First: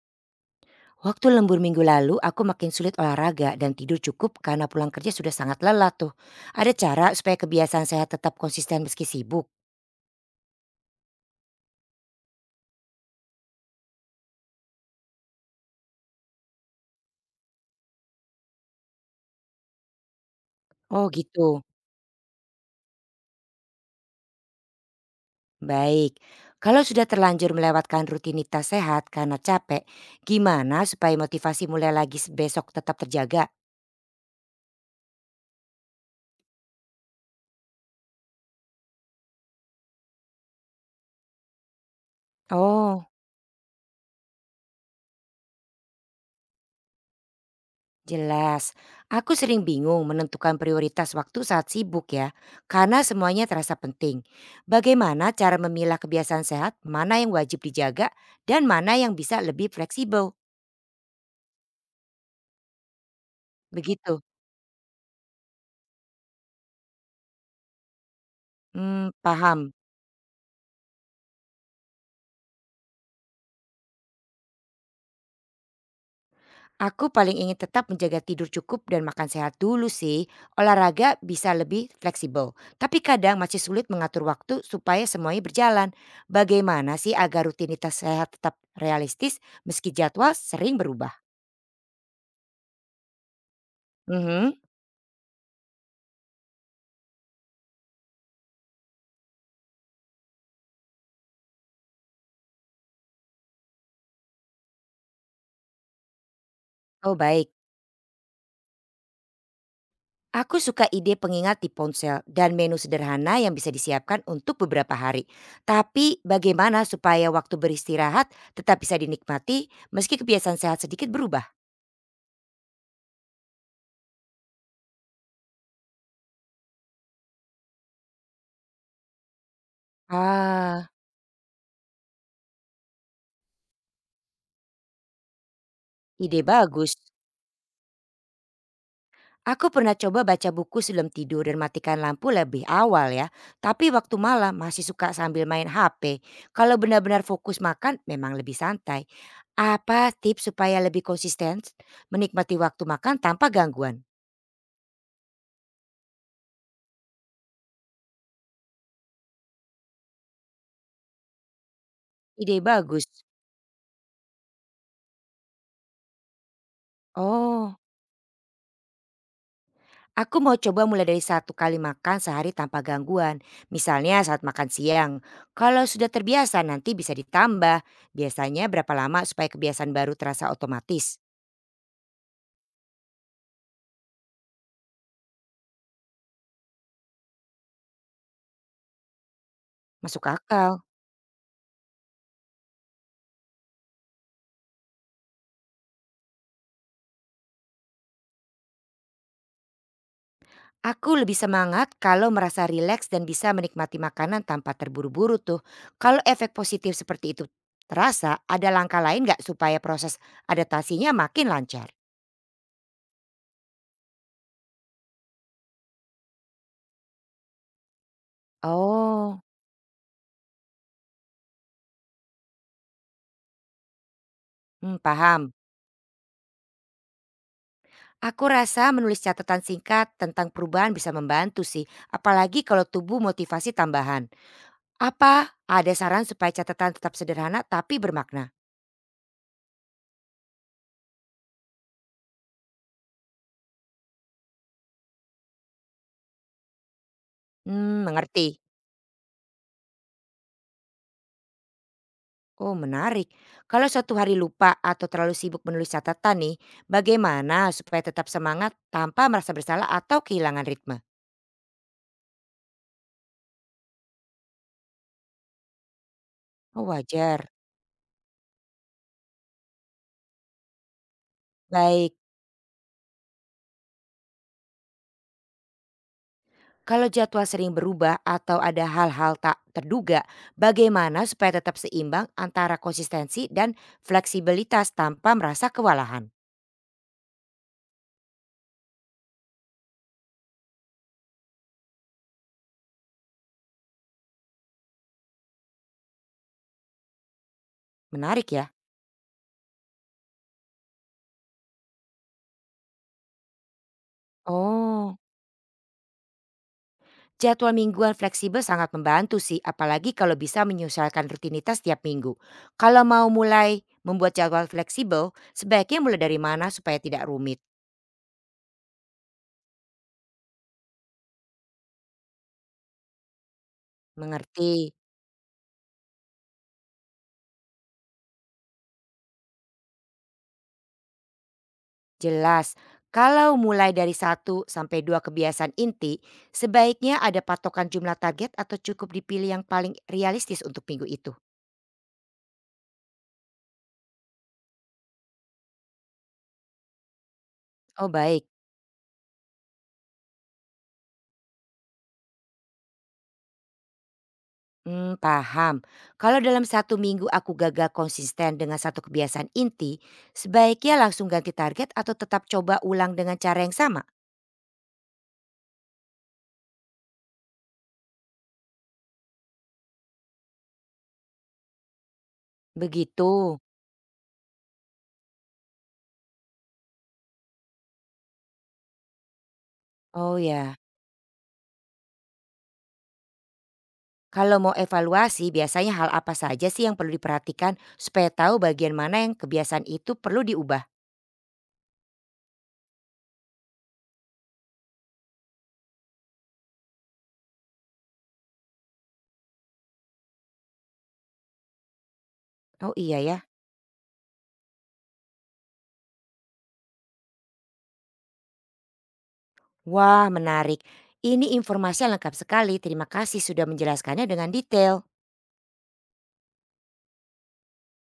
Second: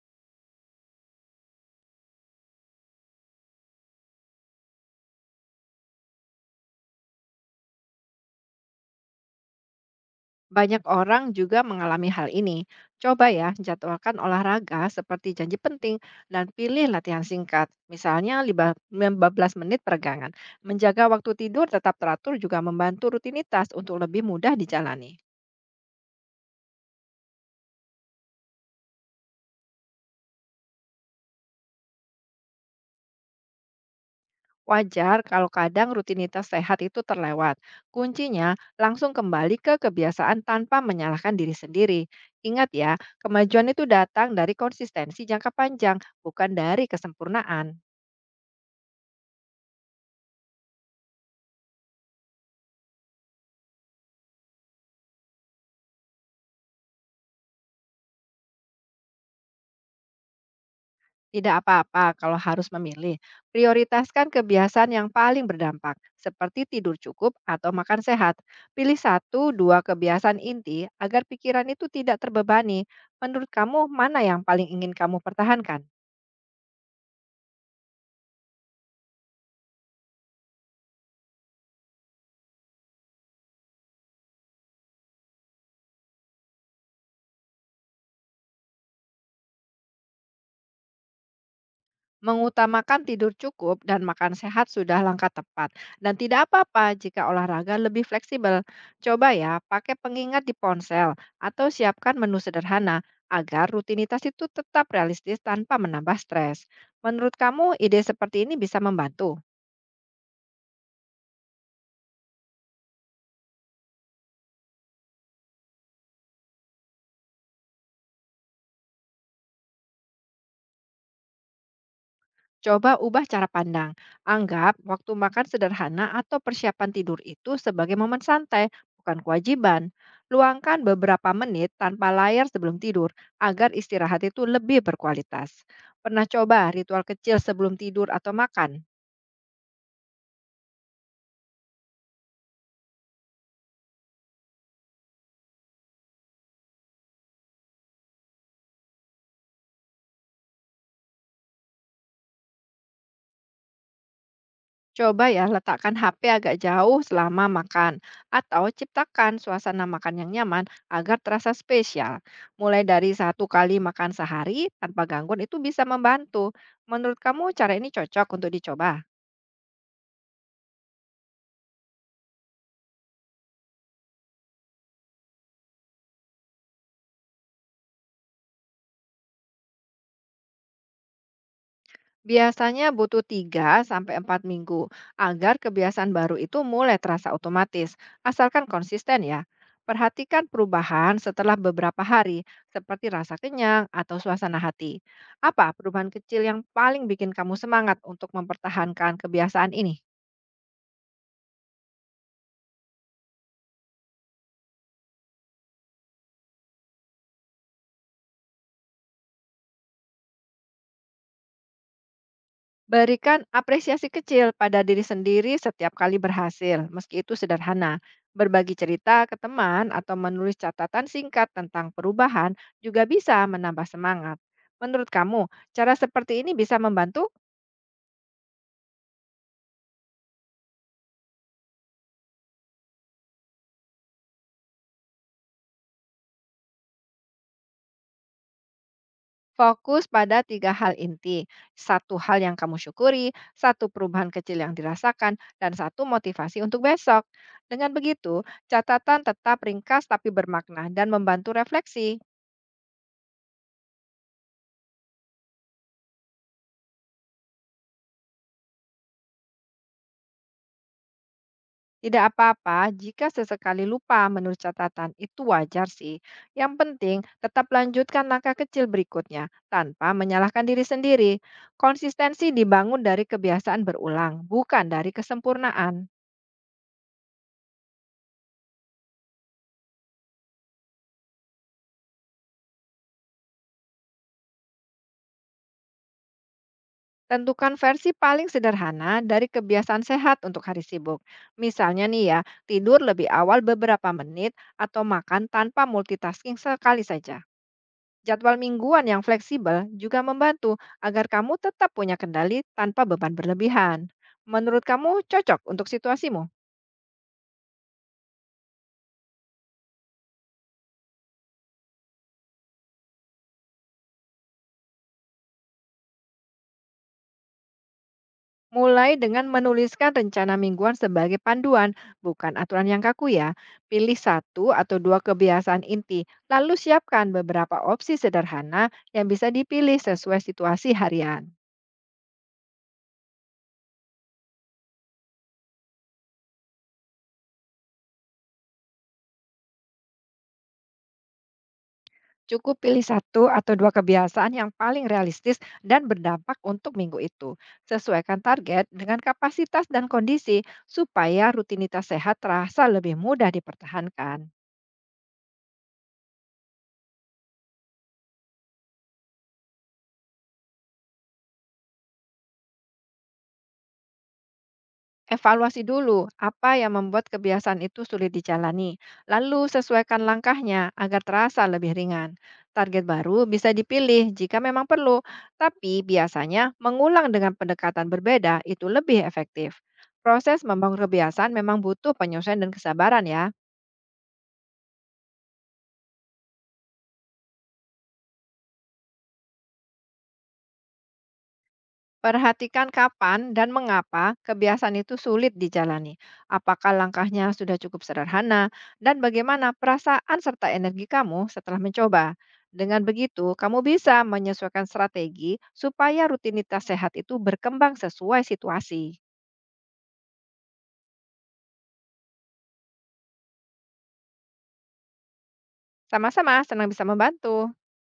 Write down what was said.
Waktu lembur minggu lalu, aku makin sulit olahraga dan tidur cukup karena pulang kerja sudah sangat lelah tuh. Ada cara supaya kebiasaan sehat tetap konsisten meski sibuk? Banyak orang juga mengalami hal ini. Coba ya, jadwalkan olahraga seperti janji penting dan pilih latihan singkat. Misalnya 15 menit peregangan. Menjaga Oh waktu gitu, tidur tetap teratur juga membantu rutinitas untuk lebih mudah dijalani. baik. Kalau sudah terlanjur melewatkan rutinitas sehat karena capek, gimana supaya motivasi mulai lagi besok tetap terjaga? Wajar kalau kadang rutinitas sehat itu terlewat. Kuncinya langsung kembali ke kebiasaan tanpa menyalahkan diri sendiri. Ingat ya, Oh. kemajuan itu datang dari konsistensi jangka panjang, bukan dari kesempurnaan. Jelas, aku sering bingung menentukan prioritas waktu saat sibuk ya, karena semuanya terasa penting. Bagaimana cara memilah kebiasaan sehat, mana yang wajib dijaga, dan mana yang bisa lebih fleksibel? Tidak apa-apa kalau harus memilih. Begitu. Prioritaskan kebiasaan yang paling berdampak, seperti tidur cukup atau makan sehat. Pilih Hmm, satu, paham. dua kebiasaan inti agar pikiran itu tidak terbebani. Menurut kamu, mana yang paling ingin kamu pertahankan? Aku paling ingin tetap menjaga tidur cukup dan makan sehat dulu sih. Olahraga bisa lebih fleksibel. Tapi kadang masih sulit mengatur waktu supaya semuanya berjalan. Bagaimana sih agar rutinitas sehat tetap realistis meski jadwal sering berubah? Mengutamakan tidur cukup dan makan Mhm. sehat sudah langkah tepat. Dan tidak apa-apa jika olahraga lebih fleksibel. Coba ya, pakai pengingat di ponsel atau siapkan menu sederhana agar rutinitas itu tetap realistis tanpa menambah stres. Oh Menurut baik, kamu, ide seperti ini bisa membantu? aku suka ide pengingat di ponsel dan menu sederhana yang bisa disiapkan untuk beberapa hari. Tapi bagaimana supaya waktu beristirahat tetap bisa dinikmati meski kebiasaan sehat sedikit berubah? Coba ubah cara pandang. Anggap waktu makan sederhana atau persiapan tidur itu sebagai momen santai, bukan kewajiban. Luangkan Ah, beberapa menit tanpa layar sebelum tidur agar istirahat itu lebih berkualitas. Pernah ide coba bagus. ritual kecil sebelum tidur atau makan? Aku pernah coba baca buku sebelum tidur dan matikan lampu lebih awal ya. Tapi waktu malam masih suka sambil main HP. Kalau benar-benar fokus makan memang lebih santai. Apa tips supaya lebih konsisten menikmati waktu makan tanpa gangguan? Coba ya letakkan HP agak jauh selama makan atau ciptakan suasana makan yang nyaman agar terasa spesial. Ide Mulai bagus. dari satu kali makan sehari tanpa gangguan itu bisa membantu. Menurut kamu cara Oh, ini cocok untuk dicoba? aku mau coba mulai dari satu kali makan sehari tanpa gangguan. Misalnya saat makan siang. Kalau sudah terbiasa nanti bisa ditambah. Biasanya berapa lama supaya kebiasaan baru terasa otomatis? Biasanya butuh 3 sampai 4 minggu agar kebiasaan baru itu mulai terasa otomatis, asalkan konsisten ya. Masuk Perhatikan akal. perubahan setelah beberapa hari, seperti rasa kenyang atau suasana hati. Apa perubahan kecil yang paling bikin kamu semangat untuk mempertahankan kebiasaan ini? Aku lebih semangat kalau merasa rileks dan bisa menikmati makanan tanpa terburu-buru tuh. Kalau efek positif seperti itu terasa, ada langkah lain nggak supaya proses adaptasinya makin lancar? Berikan apresiasi kecil pada diri sendiri setiap kali berhasil, meski itu sederhana. Berbagi cerita ke Oh, teman atau menulis catatan singkat tentang perubahan juga bisa menambah semangat. hmm, Menurut kamu, paham. cara seperti ini bisa membantu Aku rasa menulis catatan singkat tentang perubahan bisa membantu sih, apalagi kalau tubuh motivasi tambahan. Apa ada saran supaya catatan tetap sederhana tapi bermakna? fokus pada tiga hal inti. Satu hal yang kamu syukuri, satu perubahan kecil yang dirasakan, dan satu motivasi untuk besok. Dengan Hmm, begitu, mengerti. catatan tetap ringkas tapi bermakna dan membantu refleksi. Oh, menarik. Kalau suatu hari lupa atau terlalu sibuk menulis catatan nih, bagaimana supaya tetap semangat tanpa merasa bersalah atau kehilangan ritme? Tidak apa-apa jika sesekali lupa menurut catatan, itu wajar sih. Yang Oh, penting wajar. tetap lanjutkan langkah kecil berikutnya tanpa menyalahkan diri sendiri. Baik. Konsistensi dibangun dari kebiasaan berulang, bukan dari kesempurnaan. Kalau jadwal sering berubah atau ada hal-hal tak terduga, bagaimana supaya tetap seimbang antara konsistensi dan fleksibilitas tanpa merasa kewalahan? Tentukan versi paling sederhana dari kebiasaan sehat untuk hari sibuk. Misalnya nih ya, tidur lebih awal beberapa menit atau makan tanpa multitasking sekali saja. Menarik Jadwal ya. mingguan yang fleksibel juga membantu agar kamu tetap punya kendali tanpa beban berlebihan. Menurut kamu Oh, cocok untuk situasimu? jadwal mingguan fleksibel sangat membantu sih, apalagi kalau bisa menyesuaikan rutinitas tiap minggu. Kalau mau mulai membuat jadwal fleksibel, sebaiknya mulai dari mana supaya tidak rumit? Mulai dengan menuliskan rencana mingguan sebagai panduan, bukan aturan yang kaku ya. Pilih satu Mengerti. atau dua kebiasaan inti, lalu siapkan beberapa opsi sederhana yang bisa dipilih sesuai situasi harian. Jelas, kalau mulai dari satu sampai 2 kebiasaan inti, sebaiknya ada patokan jumlah target atau cukup dipilih yang paling realistis untuk minggu itu? Cukup pilih satu atau dua kebiasaan yang paling realistis dan berdampak untuk minggu itu. Oh Sesuaikan baik, target dengan kapasitas dan kondisi supaya rutinitas sehat terasa lebih mudah dipertahankan. hmm, paham. Kalau dalam satu minggu aku gagal konsisten dengan satu kebiasaan inti, sebaiknya langsung ganti target atau tetap coba ulang dengan cara yang sama? Evaluasi dulu apa yang membuat kebiasaan itu sulit dijalani, lalu sesuaikan langkahnya agar terasa lebih ringan. Target Begitu. baru bisa dipilih jika memang perlu, tapi biasanya mengulang dengan pendekatan berbeda itu lebih efektif. Oh Proses ya, membangun kebiasaan memang butuh penyelesaian dan kesabaran ya. kalau mau evaluasi biasanya hal apa saja sih yang perlu diperhatikan supaya tahu bagian mana yang kebiasaan itu perlu diubah? Perhatikan kapan dan mengapa kebiasaan itu sulit dijalani. Apakah langkahnya sudah cukup sederhana dan bagaimana perasaan serta energi kamu setelah mencoba. Oh Dengan iya ya. begitu, kamu bisa menyesuaikan strategi supaya rutinitas sehat itu berkembang sesuai situasi. Wah menarik. Ini informasi lengkap sekali. Terima kasih sudah menjelaskannya dengan detail. Sama-sama, senang bisa membantu.